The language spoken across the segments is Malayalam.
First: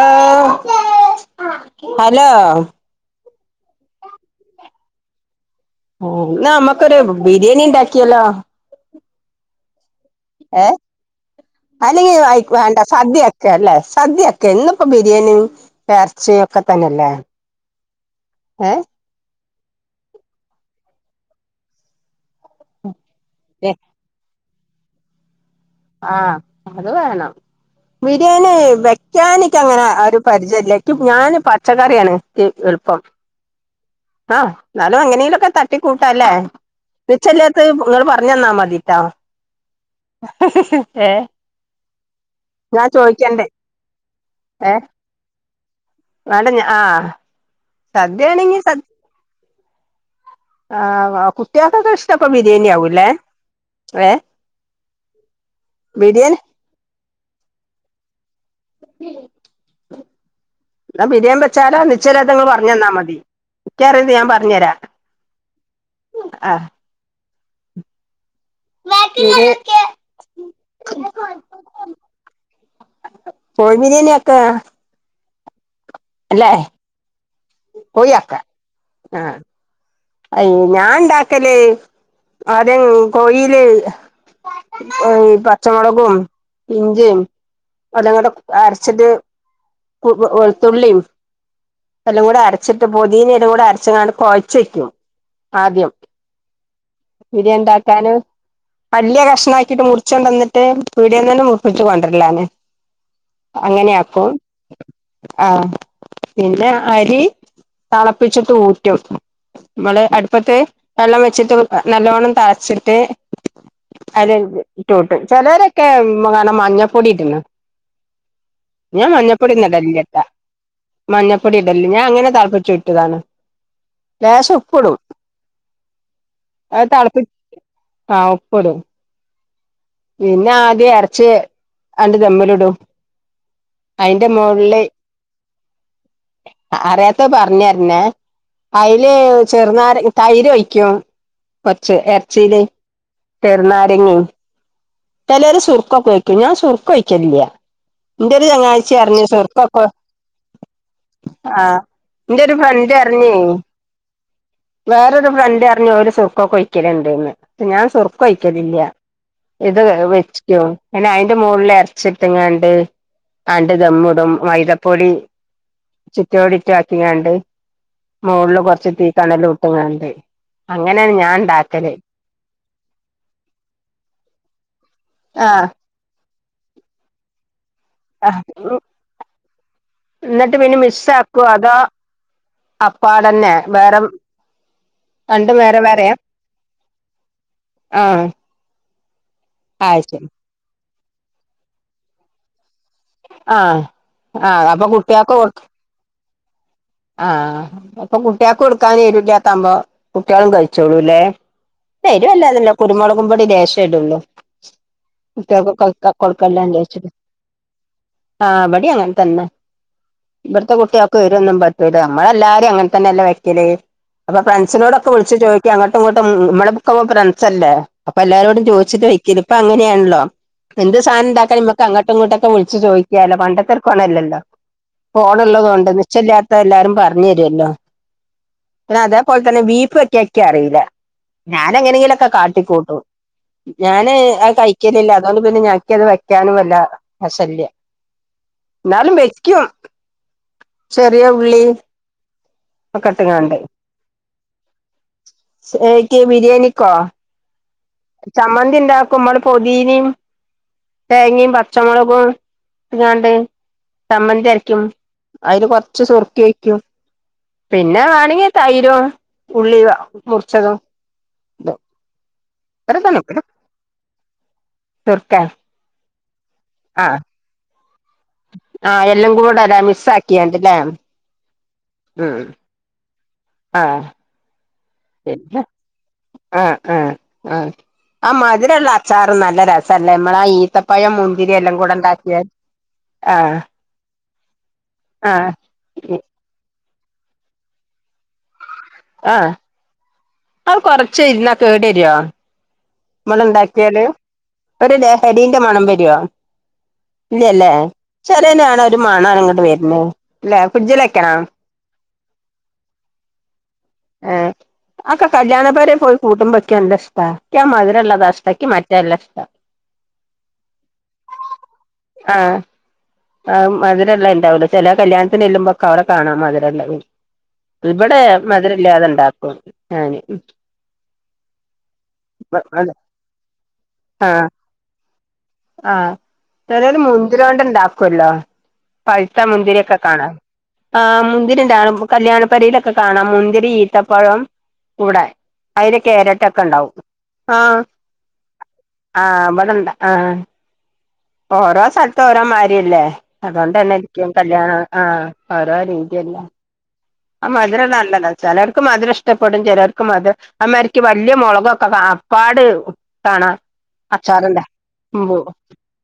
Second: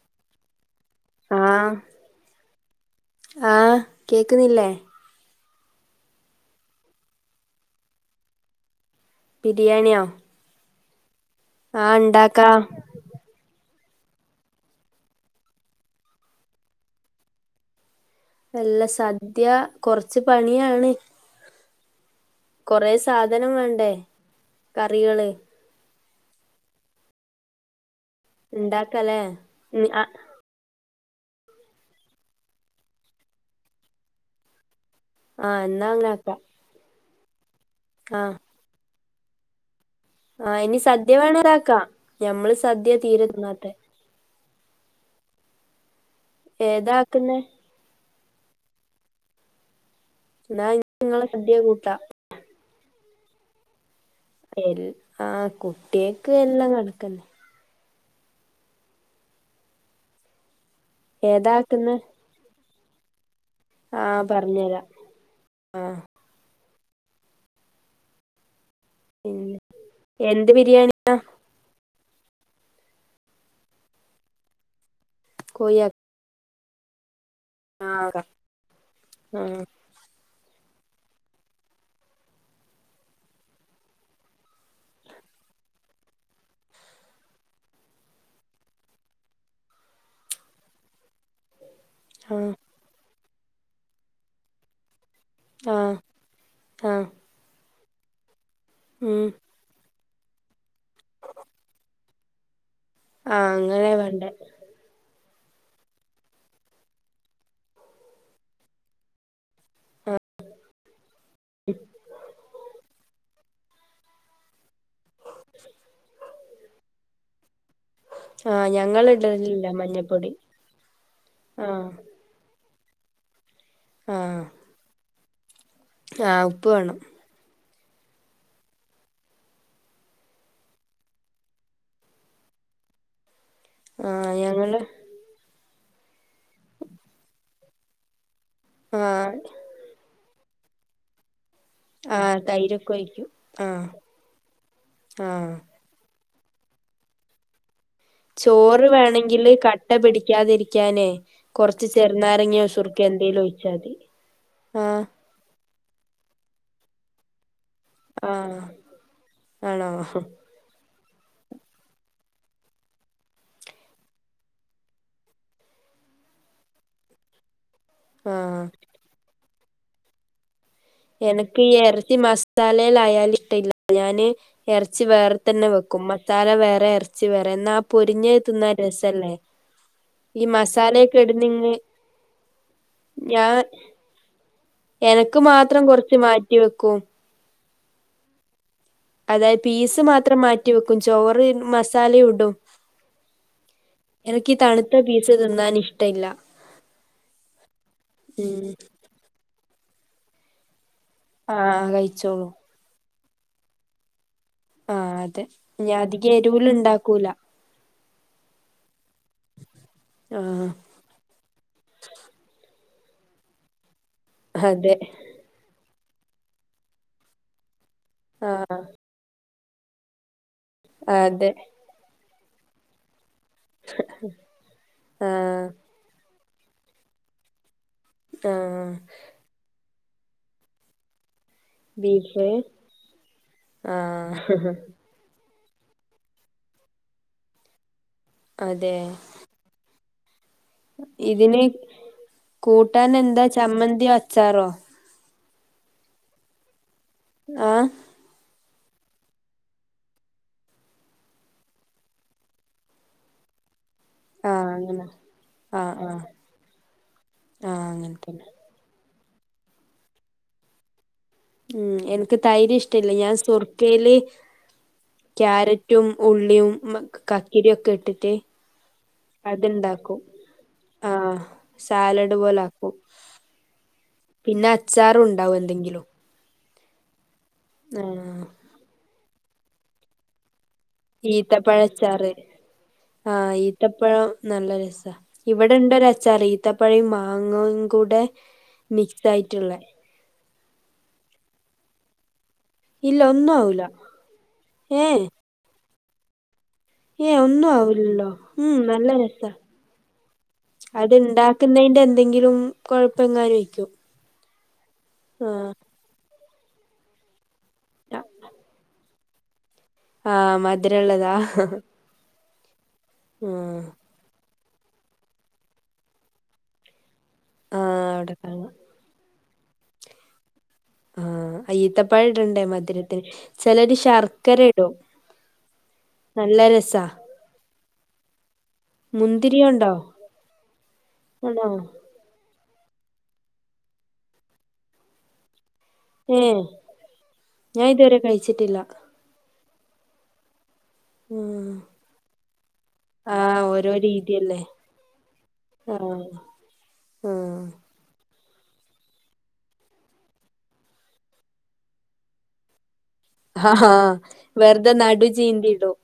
ആഹ് ആഹ് ഹലോ ആഹ് കേക്കുന്നില്ലേ? ഓഹ് ന്നാ മ്മക്കൊരു ബിരിയാണിണ്ടാക്കിയാലോ? ബിരിയണിയോ? ഏഹ് അല്ലെങ്കില് വയ് ഇണ്ടാക്കാ വേണ്ട സദ്യാക്കാല്ലേ? സദ്യാക്കാ ഇന്നിപ്പോ ബിരിയാണിയും എർച്ചീ ഒക്കെ തന്നെയല്ലേ? എല്ല ഏ സദ്യ കൊറച്ച് പണിയാണ്. കൊറെ സാധനം വേണ്ടേ? കറികള് ആഹ് അത് വേണം. ബിരിയാണി ഇണ്ടാക്കലേ ഉം വെക്കാനിക്കങ്ങനെ ആ ആഹ് ഒരു പരിചല്ല ഞാന് പച്ചക്കറിയാണ് ക്ക് എളുപ്പം ആഹ് ന്നാലും എങ്ങനേങ്കിലൊക്കെ ആഹ് എന്നാ തട്ടിക്കൂട്ടാല്ലേ? അങ്ങനാക്കാം നിച്ചല്ലാത്തത് ങ്ങള് ആഹ് പറഞ്ഞന്നാ മതിട്ടാ ഇഞ്ഞി സദ്യ വേണതാക്കാം. ഞമ്മള് സദ്യ തിന്നാത്തേ ഏഹ് അല്ല ഞ ആ ഏതാക്കുന്നെ സദ്യയാണെങ്കി സ എന്നാ ആഹ് വാ നിങ്ങള് സദ്യ കുട്ട്യാൾക്കൊക്കെ കൂട്ടാ ഇഷ്ടപ്പോ ബിരിയാണി ആവൂല്ലേ? ഏഹ് എൽ ആഹ് കുട്ട്യേക്ക് എല്ലാം കണക്കന്നെ ന്നാ ബിരിയാൻ വെച്ചാല ഏതാക്കുന്നെ നിച്ചല്ലാത്തത് ങ്ങള് പറഞ്ഞന്നാ മതി. എനിക്കറിയുന്നത് ആഹ് പറഞ്ഞരാ ആഹ് ആഹ് ഉം ഇത് എന്ത് ബിരിയാണ്യ? കോഴി ബിരിയാണി ആക്കാ കോയാ ല്ലേ? കോയി ആഹ് ആക്കാ ആഹ് അയ്യോ ഞാൻണ്ടാക്കല് ആദ്യം കോയില് പച്ചമളകും ഇഞ്ചിം അതങ്ങടെ അരച്ചത് ക്ക് വെളുത്തുള്ളിം എല്ലാം കൂടി ആഹ് അരച്ചിട്ട് പുതീനേം ഇതും കൂടെ അരച്ചങ്ങാട് കൊഴച്ചയ്ക്കും ആദ്യം ആഹ് ആഹ് ബിരിയാണ്ടാക്കാനും വല്യേ ഉം കഷ്ണാക്കീട്ട് കൊണ്ടന്നിട്ട് പീടിയേന്നന്നെ മുറിപ്പിച്ച് കൊണ്ടരലാണ്. ആഹ് അങ്ങനെ അങ്ങനെയാക്കും വേണ്ടേ ആഹ് പിന്നെ അരി തളപ്പിച്ചിട്ട് ഊറ്റും നമ്മള് അടുപ്പത്ത് വെള്ളം വെച്ചിട്ട് നല്ലവണ്ണം തളച്ചിട്ട് അയിലൊഴിക്കും. ന്ന്ട്ട് ഊറ്റും ചെലരൊക്കെ കാണാം മഞ്ഞപ്പൊടി ഇടുന്ന്. ആഹ് ഞാൻ ഞങ്ങള് ഇടലില്ല മഞ്ഞപ്പൊട്യൊന്നും ഇടലില്യാട്ടോ മഞ്ഞപ്പൊടി മഞ്ഞപ്പൊടി ഇടല്. ആഹ് ഞാൻ അങ്ങനെ തളപ്പിച്ചുറ്റലാണ്. ആഹ് ലേശു ആഹ് ഉപ്പ് അത് വേണം തളപ്പി ആഹ് ഉപ്പ്ടും പിന്നെ ആദ്യ എറച്ചി അങ്ങ്ട് ദമ്മില് ഇടും അയിന്റെ ആഹ് ഞങ്ങള് മോളില് അറിയാത്തത് പറഞ്ഞരണേ അയില് ആഹ് തൈര് ഒഴിക്കും. കൊറച്ച് ആഹ് ഇറച്ചില്. തൈരൊക്കെ ഒഴിക്കും ആഹ് ചെറുനാരങ്ങിം ആഹ് ചെലോര് ശുർക്ക ഉപയോഗിക്കും. ഞാൻ ശുർക്ക ഒഴിക്കലില്ല എന്റെ ഒരു ചോറ് ചങ്ങാഴ്ചി അറിഞ്ഞു വേണങ്കില് സുർക്കൊക്കെ കട്ട പിടിക്കാതിരിക്കാനേ ആ കൊറച്ച് എന്റെ ഒരു ചെറുനാരങ്ങോ ഫ്രണ്ട് ശുർക്കേയോ അറിഞ്ഞേ എന്തേലും ഒയിച്ചാതി വേറൊരു ഫ്രണ്ടറിഞ്ഞു ഓര് സുർക്കൊക്കെ ഒഴിക്കലുണ്ടന്ന് ഞാൻ സുർക്ക ആഹ് ഒഴിക്കലില്ല. ഇത് ആണോ വെച്ച്ക്കോ പിന്നെ അയിന്റെ മോളില് എറച്ചിട്ടെങ്ങാണ്ട് അണ്ട് ദമ്മിടും മൈദപ്പൊടി ചുറ്റോടിറ്റുവാക്കിങ്ങാണ്ട് മോളില് ആഹ് കൊറച്ച് തീക്കനലുട്ടങ്ങാണ്ട് എനക്ക് ഈ എറച്ചി മസ്താലേലായാല് ഇഷ്ടല്യാ. ഞാന് എറച്ചി ആ വേറതന്നെ വെക്കും. കുമ്മത്താല വേറെ എറച്ചി വേറെ എന്നാ പൊരിഞ്ഞെ തുന്നാൻ രസല്ലേ ഈ എന്നിട്ട് പിന്നെ മിക്സ് ആക്കുവോ അതോ മസാലയൊക്കെയെടുന്നെങ്ങ് ഞാ അപ്പാടന്നെ വേറെ എനക്ക് രണ്ടും വേറെ മാത്രം കൊറച്ച് മാറ്റിവെക്കും ആഹ അതായത് പീസ് മാത്രം മാറ്റി വെക്കും ചോറ് മസാലിയിടും ആഹ ആഹ അപ്പൊ പീസ് കുട്ടിയാക്കെ കൊ തിന്നാൻ ഇഷ്ടല്ല ആഹ അപ്പൊ കുട്ടിയാക്ക് ഉം കൊടുക്കാനെരുല്ല വുമ്പോ കുട്ട്യാളും കഴിച്ചോളൂലെ ആഹ് ക്ഷെ കഴിച്ചോളൂ എരുവെല്ലാതില്ല കുരുമൊളകും പൊടി ലേശെടൊള്ളൂ ആഹ് അതെ ഞാൻ കുട്ട്യാൾകൊക്കെ അധികം എരിവില് കൊടുക്കണ്ടെജാരിച്ചിട്ട് ഇണ്ടാക്കൂല ആഹ് ഇബടീം അങ്ങൻതന്നെ ആഹ് ഇവട്ത്തെ കുട്ടിയ ക്കെരൊന്നും പറ്റൂല്ല നമ്മളെല്ലാരും അങ്ങൻതന്നെല്ലെ വെക്കല് അപ്പൊ അതെ ഫ്രണ്ട്സിനോടൊക്കെ വിള്ച്ചു ചോയ് ട്കെ അങ്ങട്ട്ങ്ങെട്ടും മ്മളെക്കെപ്പം ഫ്രണ്ട്സല്ലേ അപ്പെല്ലാരോടും ആഹ് ചോയ്ച്ചിട്ടാ വെക്കല് ഇപ്പങ്ങെന്യാണല്ലോ എന്ത് അതെ സാധനണ്ടാക്കാണെ മ്മക്കങ്ങട്ട്ങ്ങോട്ടൊക്കെ വിള്ച്ച് ചോയ്ക്കാലോ പണ്ട ത്തോർക്കോന്നലല്ലോ ആഹ് ഫോണ്ള്ളതൊണ്ട് നിച്ചെല്ലാത്തെല്ലാരും പർഞെരല്ലോ പിന്നെ ആഹ് അതേപോൽതന്നെ ബീഫ് വെക്‌യാക്ക്യറീല്ല ഞാനെങ്ങനെങ്കിലൊക്കെ ബീഫ് കാട്ടിക്കൂട്ടും ഞാന് അഹ് ആഹ് കഴിക്കലില്ല അതോണ്ട് പിന്നെ ഞാ ഇക്ക്യയത് വെക്കാനുംവല്ല വശല്യ അതെ ന്നാലും വെക്‌യും ഇതിന് ഒക്കെ കൂട്ടാനെന്താ ഇട്ട്ങ്ങാണ്ട് ചമ്മന്തിയൊ അച്ചാറോ? എയ്ക്ക് ബിരിയാണിക്കോ? ആഹ് ചമ്മന്തിണ്ടാക്കും മ്മള് പൊതീനിം തേങ്ങിം പച്ചമൊളകും ഇട്ട്കാണ്ട് ആഹ് ചമ്മന്തിയരക്കും അങ്ങനെ അയില് ആഹ് കൊർച്ച് ആഹ് സുർക്കെയ്ക്കും ആഹ് പിന്നെ അങ്ങനെ തന്നെ വാണെങ്കി തൈരും ഉള്ളി മുർച്ചതും ഉം എനക്ക് തൈര് ഇഷ്ട്ടെല്ല ഞാൻ സുർക്കയ്ല് സുർക്ക കാര റ്റും ഉള്ളിയും മ ആഹ് കക്കെരെക്കെട്ടിട്ട് ആഹ് എല്ലാം കൂടെ അല്ലേ മിക്സ് അത്ണ്ടാക്കും ആക്കിയാണ്ട്ല്ലേ ആഹ് സാലഡ് ഉം പോല ആഹ് പിന്നെ പിന്നെ അച്ചാറുണ്ടാവുന്തെങ്കിലും ആഹ് ആഹ് ആഹ് ആ ആഹ് മധ്‌രെള്ളച്ചാറും നല്ല രസല്ലെ മ്മള ഈത്ത ഈത്തപഴച്ചാറ് ആഹ് ഈത്തപ്പഴം നല്ലരസ ആഹ് ഇവടെണ്ടൊരച്ചാറ് ഈ ത്തപ്പയും മാങ്ങംകൂടെ മിക്സായിറ്റ്ള്ളെ അഹ് കൊർച്ചെര്ന്നാ കേടെരോ? ഇല്ല ഒന്നും ആവൂല മ്മള്ണ്ടാക്കിയാല് ഒരു ഏഹ് ലഹരിന്റെ മണം വെരോ? ഏഹ് ഒന്നും ഇല്ല്യല്ലേ ആവൂലല്ലോ ഉം ചെലേനാണാ ഒരു നല്ല രസാ മണാണ്ങ്ങെട്ടെവെര്ന് ല്ലെ ഫ്രിഡ്ജിലെക്കണൊ? ക്കുന്നെന്റെന്തെങ്കിലും കൊഴപ്പെങ്ങാനെയ്ക്കും ഏഹ് അഹ്ക്കെ കല്യാണ പേരെപോയി കൂട്ടുമ്പോ ഇക്ക്യല്ലഷ്ടാ ഇക്ക്യാ മധുരള്ളതാഷ്ട്ടം ഇക്കിമറ്റേല്ലഷ്ട്ടം ആഹ് മധ്‌രെള്ളതാ? ആഹ് ആഹ് മധ് രെള്ളെണ്ടാവൂലെ? ചെലെ കല്യാണത്തിനെല്ലുമ്പൊക്കവിടെ കാണാ മധ് രള്ളത് ആഹ് ഇവടെ അവിടെ മധ് കാണാം രല്ലാതെണ്ടാക്കും ഞാന് ഈത്തപഴടെണ്ടേ മധുരത്തിന് ചെലര് ആഹ് ശർക്കെരെടും ആഹ് ചെലോല് മുന്തിരിയോണ്ട്ണ്ടാക്കൊല്ലോ? പഴുത്ത മുന്തിരിയുണ്ടോ മുന്തിരിയൊക്കെ കാണാം ആഹ് ആണോ മുന്തിരിന്റാള് കല്യാണപ്പെരിലൊക്കെ കാണാം മുന്തിരി, ഈത്തപ്പഴം കൂടെ അയ്ല് ഏഹ് കേരറ്റൊക്കെണ്ടാവും ആഹ് ഞാൻ ഇതുവരെ കഴിച്ചിട്ടില്ല ആഹ് ഇവടെണ്ട് ആഹ് ഉം ഓരോ സെൽത്ത് ഓരോ മാരിയെല്ലേ? ആഹ് ഓരോ അതൊണ്ടന്നെരിക്കും രീതിയല്ലേ കല്യാണം ആഹ് ഓരോ ആഹ് രീതിയല്ലെ ആഹ് മധ് രള്ളനല്ലെല്ലെ ചെലർക്ക് മധ്‌രഷ്ട്ടപ്പെടും ചെലർക് മധ് അമാര്ക്ക് വല്യ മൊളകൊക്കെ പ്പാട് കാണാ ആഹാ അച്ചാറണ്ടെ വെറുതെ നടു ഉ ചീന്തിടും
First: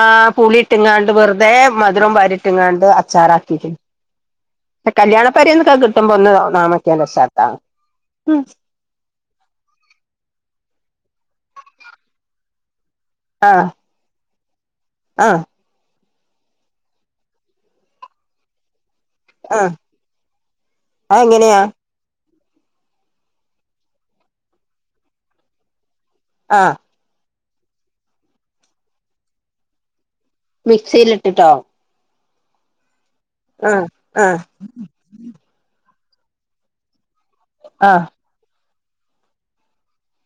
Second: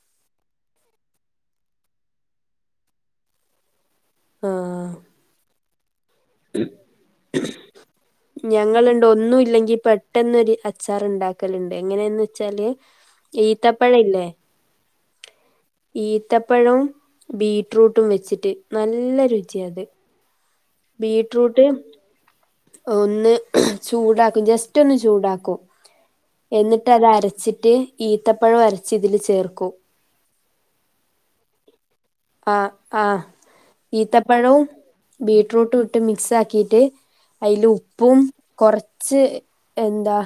ആഹ് പുളിട്ട്ങ്ങാണ്ട് വെറുതെ മധുരം വാരിട്ടിങ്ങാണ്ട് അച്ചാറാക്കിട്ട് ആഹ് കല്യാണപെരേന്നൊക്കെ കിട്ടുമ്പോ ഒന്ന് നാമക്ക്യാ രസാട്ടോ ഞങ്ങള്ണ്ട് ഒന്നുംല്ലെങ്കി പെട്ടെന്നൊരു അച്ചാറുണ്ടാക്കല്ണ്ട് എങ്ങനെന്നച്ചാല് ഈത്തപ്പഴം ഇല്ലേ ആഹ് ഈത്തപ്പഴവും ബീട്ട്റൂട്ടും വെച്ചിട്ട് നല്ല ആ രുചിയ അത് അതെങ്ങനെയാ ബീറ്റ്റൂട്ട് ഒന്ന് ചൂടാക്കും. ജസ്റ്റ് ഒന്ന് ചൂടാക്കും. ആ എന്നി ട്ട് അരച്ചിട്ട് ഈത്തപ്പഴം അരച്ച് ഇതില് ചേർക്കും. മിക്സില് ഇട്ടിട്ടോ? ആഹ് ആഹ് ആ ആ ഈത്തപ്പഴോം ബീറ്റ്റൂട്ടും ഇട്ട് മിക്സ് ആക്കിയിട്ട് അയില് ആ ഉപ്പും കൊറച്ച് എന്താ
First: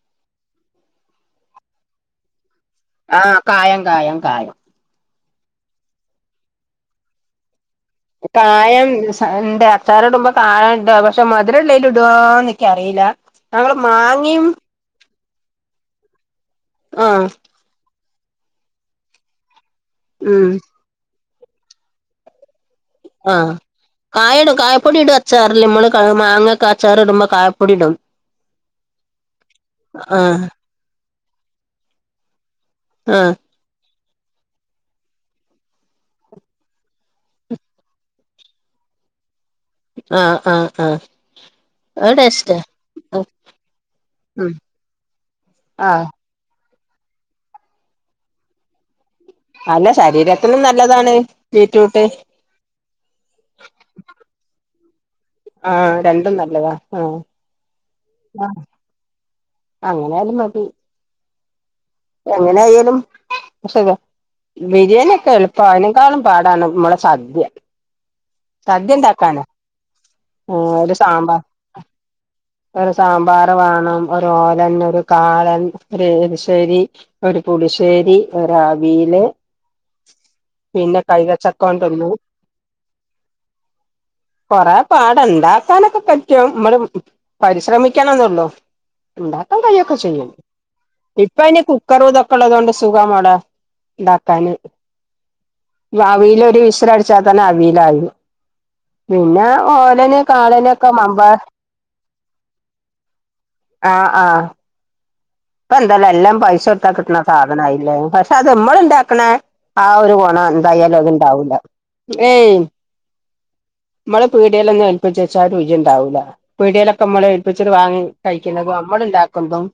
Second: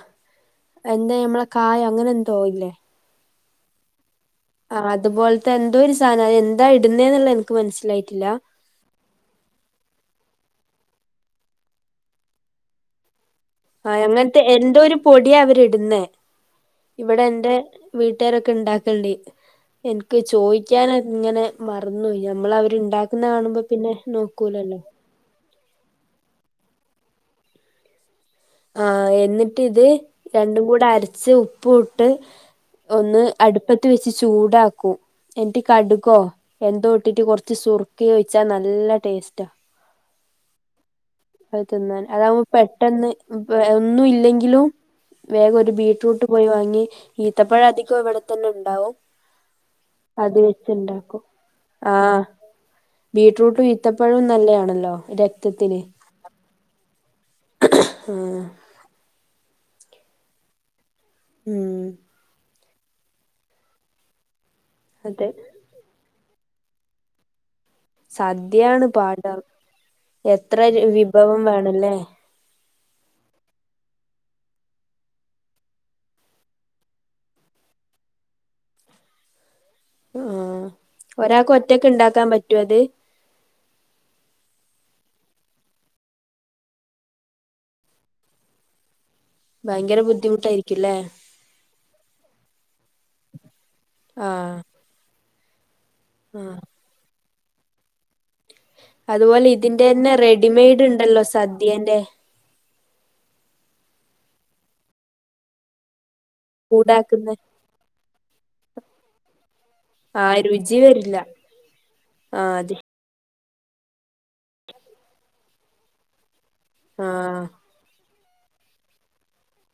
എന്താ നമ്മളെ കായോ? അങ്ങനെ എന്തോ ഇല്ലേ? ആഹ് കായം കായം കായം. ആഹ് അതുപോലത്തെ എന്തോ ഒരു സാധനം. അത് എന്താ ഇടുന്നേന്നുള്ള എനിക്ക് മനസ്സിലായിട്ടില്ല. കായം ഉണ്ട്. അച്ചാറ് ഇടുമ്പോ കായം ഇടോ. പക്ഷെ മധുരം ഉള്ളേല് ഇടുവോന്ന് എനിക്ക് അറിയില്ല. ഞങ്ങള് ആഹ് അങ്ങനത്തെ മാങ്ങേം എന്തോ ഒരു പൊടിയാ അവരിടുന്നേ. ആ ഇവിടെ എൻ്റെ വീട്ടുകാരൊക്കെ ഉണ്ടാക്കലിണ്ട് എനിക്ക് ഉം ചോദിക്കാന് ഇങ്ങനെ മറന്നുപോയി. ഞമ്മള് അവര് ഉണ്ടാ ക്കുന്ന കാണുമ്പോ പിന്നെ നോക്കൂലല്ലോ. ചേറിലമ്മള് മാങ്ങൊക്കെ അച്ചാറിടുമ്പോ കായപ്പൊടി ഇടും. ആഹ് എന്നിട്ട് ഇത് ആ രണ്ടും കൂടെ അരച്ച് ഉപ്പും ഇട്ട് ആ ഒന്ന് അടുപ്പത്ത് വെച്ച് ചൂടാക്കും. എന്നിട്ട്കടുകോ എന്തോ ഇട്ടിട്ട് കുറച്ച് സുറുക്കിയേം ഉഴിച്ചാ നല്ല ടേസ്റ്റാ. ആ ആ ആ ഇപ്പ തിന്നാൻ. അത് അതാവുമ്പോ ടേസ്റ്റാ പെട്ടെന്ന് അപ്പെ ഒന്നും ഉം ഇല്ലെങ്കിലും വേഗം ഒരു ആഹ് ബീട്രൂട്ട് പോയി വാങ്ങി ഈത്തപ്പഴം അധികം ഇവിടെത്തന്നെ ഉണ്ടാവും. അല്ല അത് ശരീരത്തിനും നല്ലതാണ് വെച്ചുണ്ടാക്കും ബീട്രൂട്ട്. ബീട്രൂട്ടും ഇത്തപ്പഴവും നല്ലതാണല്ലോ. രക് ആഹ് രണ്ടും നല്ലതാ. ആഹ് ആഹ് ആ അങ്ങനായാലും മതി. ഉം എങ്ങനെ ആയാലും പക്ഷേ ബിരിയാണി ഒക്കെ അതെ എളു ഇപ്പ അയനേക്കാളും പാടാണ് നമ്മളെ സദൃ. സദ്യ ആ ണ് പാട്. എത്ര ആഹ് ഒരു വിഭവം സാമ്പാർ വേണല്ലേ. ഒരു സാമ്പാർ വാണം ഒരു ഓലൻ, ഒരു കാളൻ, ഒരു എരിശ്ശേരി ഒരു പുളിശ്ശേരി, ഒരു അവിയല് ആഹ് പിന്നെ ഒരാൾക്ക് കൈതച്ചക്ക ഒറ്റക്ക് കൊണ്ടന്നു. ഇണ്ടാക്കാൻ പറ്റോ അത് കൊറേ പാട് ഉണ്ടാക്കാനൊക്കെ പറ്റും. നമ്മള് പരിശ്രമിക്കണന്നൊള്ളൂ. ഉണ്ടാക്കാൻ കഴിയൊക്കെ ഭയങ്കര ചെയ്യും. ബുദ്ധിമുട്ടായിരിക്കുംല്ലേ ഇപ്പ അതിന് കു ക്കറും ഇതൊക്കെ ഉള്ളതുകൊണ്ട് സുഖാ മോളെ ഉണ്ടാക്കാന്. ആഹ് അവിയല് ആഹ് ഒരു വിസൽ അടിച്ചാ തന്നെ അവിയലായി അതുപോലെ പിന്നെ ഇതിന്റെ തന്നെ ഓലന്, റെഡിമെയ്ഡ് കാളനൊക്കെ ഉണ്ടല്ലോ മമ്പയ സദ്യേന്റെ ആഹ് ആഹ്. ഇപ്പ എന്താണ് എല്ലാം പൈസ കൊടുത്താ കിട്ടണ ചൂടാക്കുന്ന സാധനായില്ലേ. പക്ഷെ അത് മ്മള് ഉണ്ടാക്കണ ആ ഒരു ആഹ് ഗുണം രുചി എന്തായാലും അത് വരില്ല ഉണ്ടാവൂല. ഏയ് ആഹ് അതെ മ്മള് പീടിയേലൊന്നും ഏൽപ്പിച്ചേച്ചാ ആ രുചി ഉണ്ടാവൂല്ല. പീടിയിലൊക്കെ നമ്മള് ആഹ് ഏൽപ്പിച്ച് ഇത് വാങ്ങി കഴിക്കണത് നമ്മള് ഇണ്ടാകുബം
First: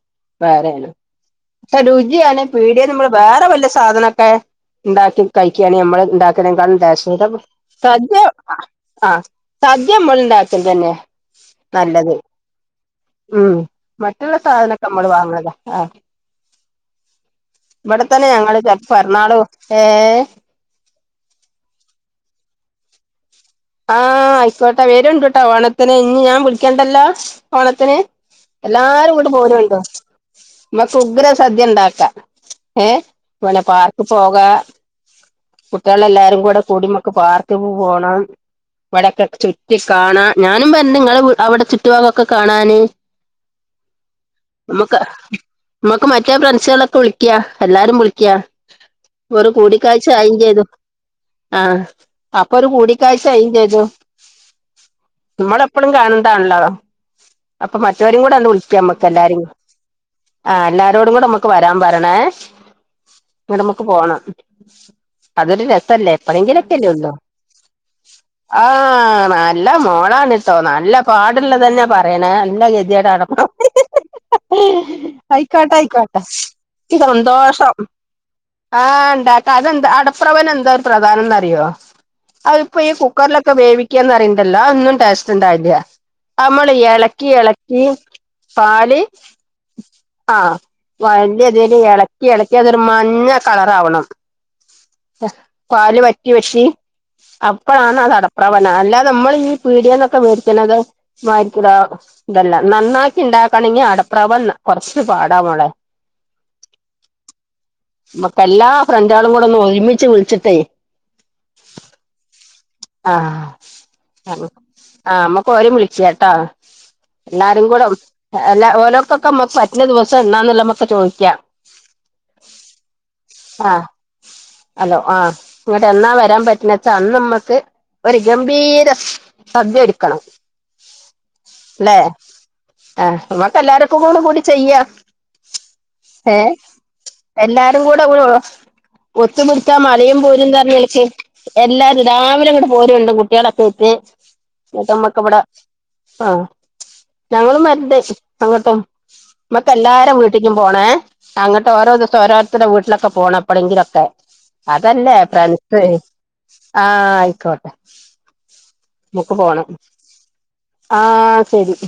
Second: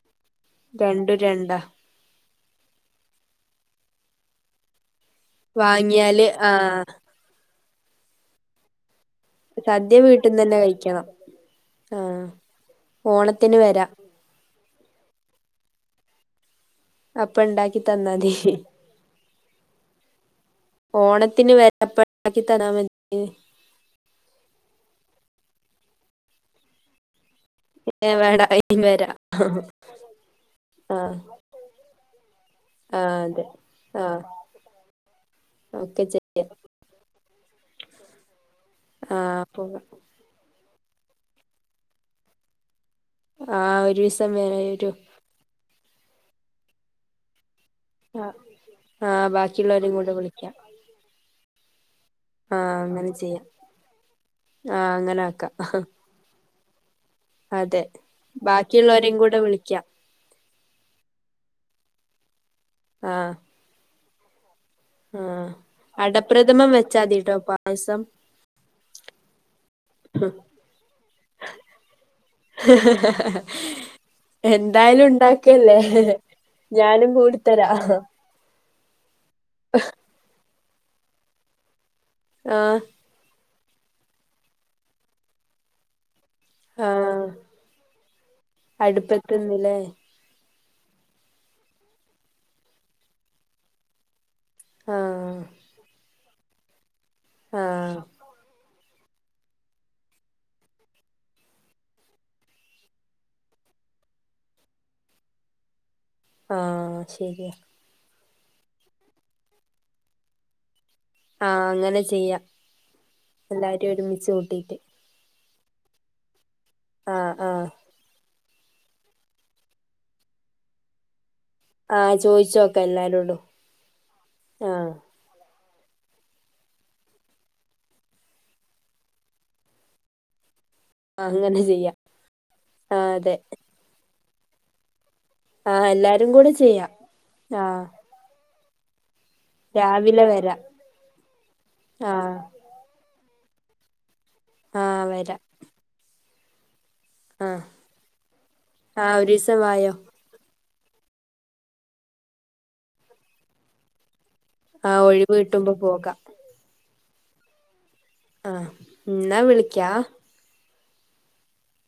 വേറെണ് രണ്ടും രണ്ടാ പക്ഷെ രുചിയാണ് പീടിയേന്ന് നമ്മള് വേറെ വെല്ല സാധനൊക്കെ ഇണ്ടാക്കി കഴിക്കയാണെങ്കിൽ നമ്മള് വാങ്ങിയാല് ഉണ്ടാക്കണെക്കാളും ആഹ് ടെസ്റ്റക്കാരം സദ്യ ആഹ് ആഹ് സദ്യ ഇമ്മള് വീട്ടിന്ന് തന്നെ ഇണ്ടാക്കണത് തെന്നെ കഴിക്കണം നല്ലത് ആഹ് ഓണത്തിന് വരാം മം റ്റുള്ള സാധനൊക്കെ ഇമ്മള് വാങ്ങണതാ ആഹ് അപ്പ ഇണ്ടാക്കി ഇവിടെത്തന്നെ തന്നാതി ഞങ്ങള് ചെ പിറന്നാളു ഏഹ് ഓണത്തിന് വരാം അപ്പെ ഉണ്ടാക്കി തരാൻ പറ്റിനി ആഹ് ആയിക്കോട്ടെ വരോണ്ടുട്ടോ ഓണത്തിന് ഇനി ഞാൻ വിളിക്കണ്ടല്ലാ. ഓണത്തിന് ഏഹ് വേണ്ട ഇനി വരാ എല്ലാരും ഇങ്ങോട്ട് പോരോണ്ടു ഇമ്മക്ക് ആഹ് ഉഗ്ര സദ്യ ഇണ്ടാക്കാ ഏഹ് ആഹ് അതെ വാണേ പാർക്ക് ആഹ് പോക ഒക്കെ കുട്ട്യാള് എല്ലാരും ചെയ്യാം കൂടെ കൂടി ഇമ്മക്ക് പാർക്ക് പോണം ഇവിടെക്കെ ആഹ് ചുറ്റി പോകാം കാണാ ഞാനും വെര്ന്റ് ഇങ്ങളെ കൂ അവിടെ ചുറ്റു ഭാഗൊക്കെ കാണാന് ആഹ് ഒരീസം വരൂ ഇമ്മക്ക് ആഹ് ഇമ്മക്ക് മറ്റേ ഫ്രൺസളൊക്കെ വിളി ക്യാ എല്ലാരും വിളിക്ക്യ ആഹ് ആഹ് ഒരു ബാക്കിയുള്ളവരും കൂടിക്കാഴ്ച കൂടെ ആയി വിളിക്കാം ചെയ്തു ആഹ് അപ്പൊ ഒരു ആഹ് അങ്ങനെ കൂടിക്കാഴ്ച്ച് ച്ച ചെയ്യാം ആയും ചെയ്തു ആഹ് അങ്ങനെ ആക്കാം നമ്മള് എപ്പളും കാണണ്ടാണല്ലോ അപ്പൊ മറ്റോരും കൂടെ അന്ന് വിളിക്കാം നമ്മക്ക് എല്ലാരി കൂടെ ക്യാ ആഹ് എല്ലാരോടും കൂടെ ഇമ്മക്ക് വരാൻ പറണേ ആഹ് ങ്ങട്ട് അമ്മക്ക് പോണം ആഹ് അതൊരു രസല്ലേ അടപ്രഥമൻ എപ്പളേങ്കിലൊക്കെല്ലേ ഒള്ളൂ വെച്ചാതിട്ടോ പായസം ആഹ് നല്ല മോളാണിട്ടോ നല്ല പാടുള്ളതനന്നെ പറയണേ നല്ല ഗതിയെടാണപ്പം എന്തായാലും ഉ അയിക്കോട്ടെ അയിക്കോട്ടെ ഇക്ക് കൂടിത്തരാ സന്തോഷം ആഹ് ഇണ്ടാക്ക അതെന്താ അടപ്രവൻ എന്താ ഒരു പ്രധാനം ന്നറിയോ ആഹ് അതിപ്പോ ഈ കു ക്കറിലൊക്കെ വേവിക്കാന്ന് പറിയിണ്ടല്ലോ അതൊന്നും ടേസ്റ്റ് ഉണ്ടയില്ല അമ്മള് ആഹ് എളക്കി എളക്കി പാല് ണ്ല്ലേ ആഹ് വല്ല്യ ഇതില് എളക്കി എളക്കി അതൊരു മഞ്ഞ കളറാവണം ആഹ് പല് വറ്റി വറ്റി അപ്പഴാണ് ആഹ് അടപ്ര പ്രവണ അല്ലതെ ഇമ്മള് ഈ പീടിയന്നൊക്കെ വേടിക്കുന്നത് മാരിക്കിലാകും ഇതല്ല നന്നാക്കി ഇണ്ടാക്കണെങ്കി അടപ്രവൻ കൊറച്ച്പാട മളെ ആഹ് ശരിയാ മ്മക്ക് എല്ലാ ഫ്രണ്ടആളും കൂടെ ഒന്ന് ഒരുമിച്ച് വിളിച്ചിട്ടേയ് ആഹ് അങ്ങനെ ചെയ്യാം ആഹ് എല്ലാരും ഒരുമിച്ച് ആഹ് കൂട്ടിട്ട് ആഹ് അമ്മക്ക് ഓലിം വിളിച്ചട്ടോ ആഹ് എല്ലാരും ആഹ് കൂടെ എല്ല ഓലോർക്കൊക്കെ മ്മക്ക് പറ്റുന്ന ദിവസം എണ്ണന്നുള്ളെ മ്മക്ക് ചോയ്ക്കാം ആഹ് ചോയിച്ചോക്ക എല്ലാരോടും ആഹ് ആഹ് ഇങ്ങട്ട് എന്നാ വരാൻ പറ്റുണച്ചാ അന്ന് ഇമ്മക്ക് ഒര് ഗംഭീര സദ്യ ഒരുക്കണം അങ്ങനെ ചെയ്യാം ലെ ആഹ് ഇമ്മക്ക് എല്ലാവര്ക്കുംകൂടെ ചെയ്യാം ആഹ് എല്ലാരും കൂടെ ഏഹ് ചെയ്യാം എല്ലാരും ആഹ് കൂടെ ഒയോ ഒത്തുപിടുത്താ മലയും രാവിലെ പോരും എന്ന് വരാം പറന്നില്ലേ ച്ചിയെ എല്ലാരും ആഹ് രാവിലെ ഇങ്ങട്ട് പോരുണ്ട് കുട്ട്യാളൊക്കായ്റ്റ് ഇന്നിട്ട് ആഹ് നമ്മക് ഇബടെ വരാം ആഹ് ആഹ് ഞങ്ങളും വര്ന്റ് അങ്ങ്ട്ടും ആഹ് ഒരീസം ഇമ്മക്ക് വായോ എല്ലാരെ വീ ട്ടിക്കും പോണേ അങ്ങട്ട് ഓരോ ദിവസം ഓരോർത്തരുടെ വീട്ടിലൊക്കെ പോണം എപ്പളങ്കിലൊക്കെ ആഹ് അതല്ലേ ഒഴിവ് കിട്ടുമ്പോ ഫ്രണ്ട്സ് പോകാം ആഹ് ആയിക്കോട്ടെ ആഹ് ഇമ്മക്ക് എന്നാ പോണം വിളിക്കാ ആഹ് ശെരി ശെരി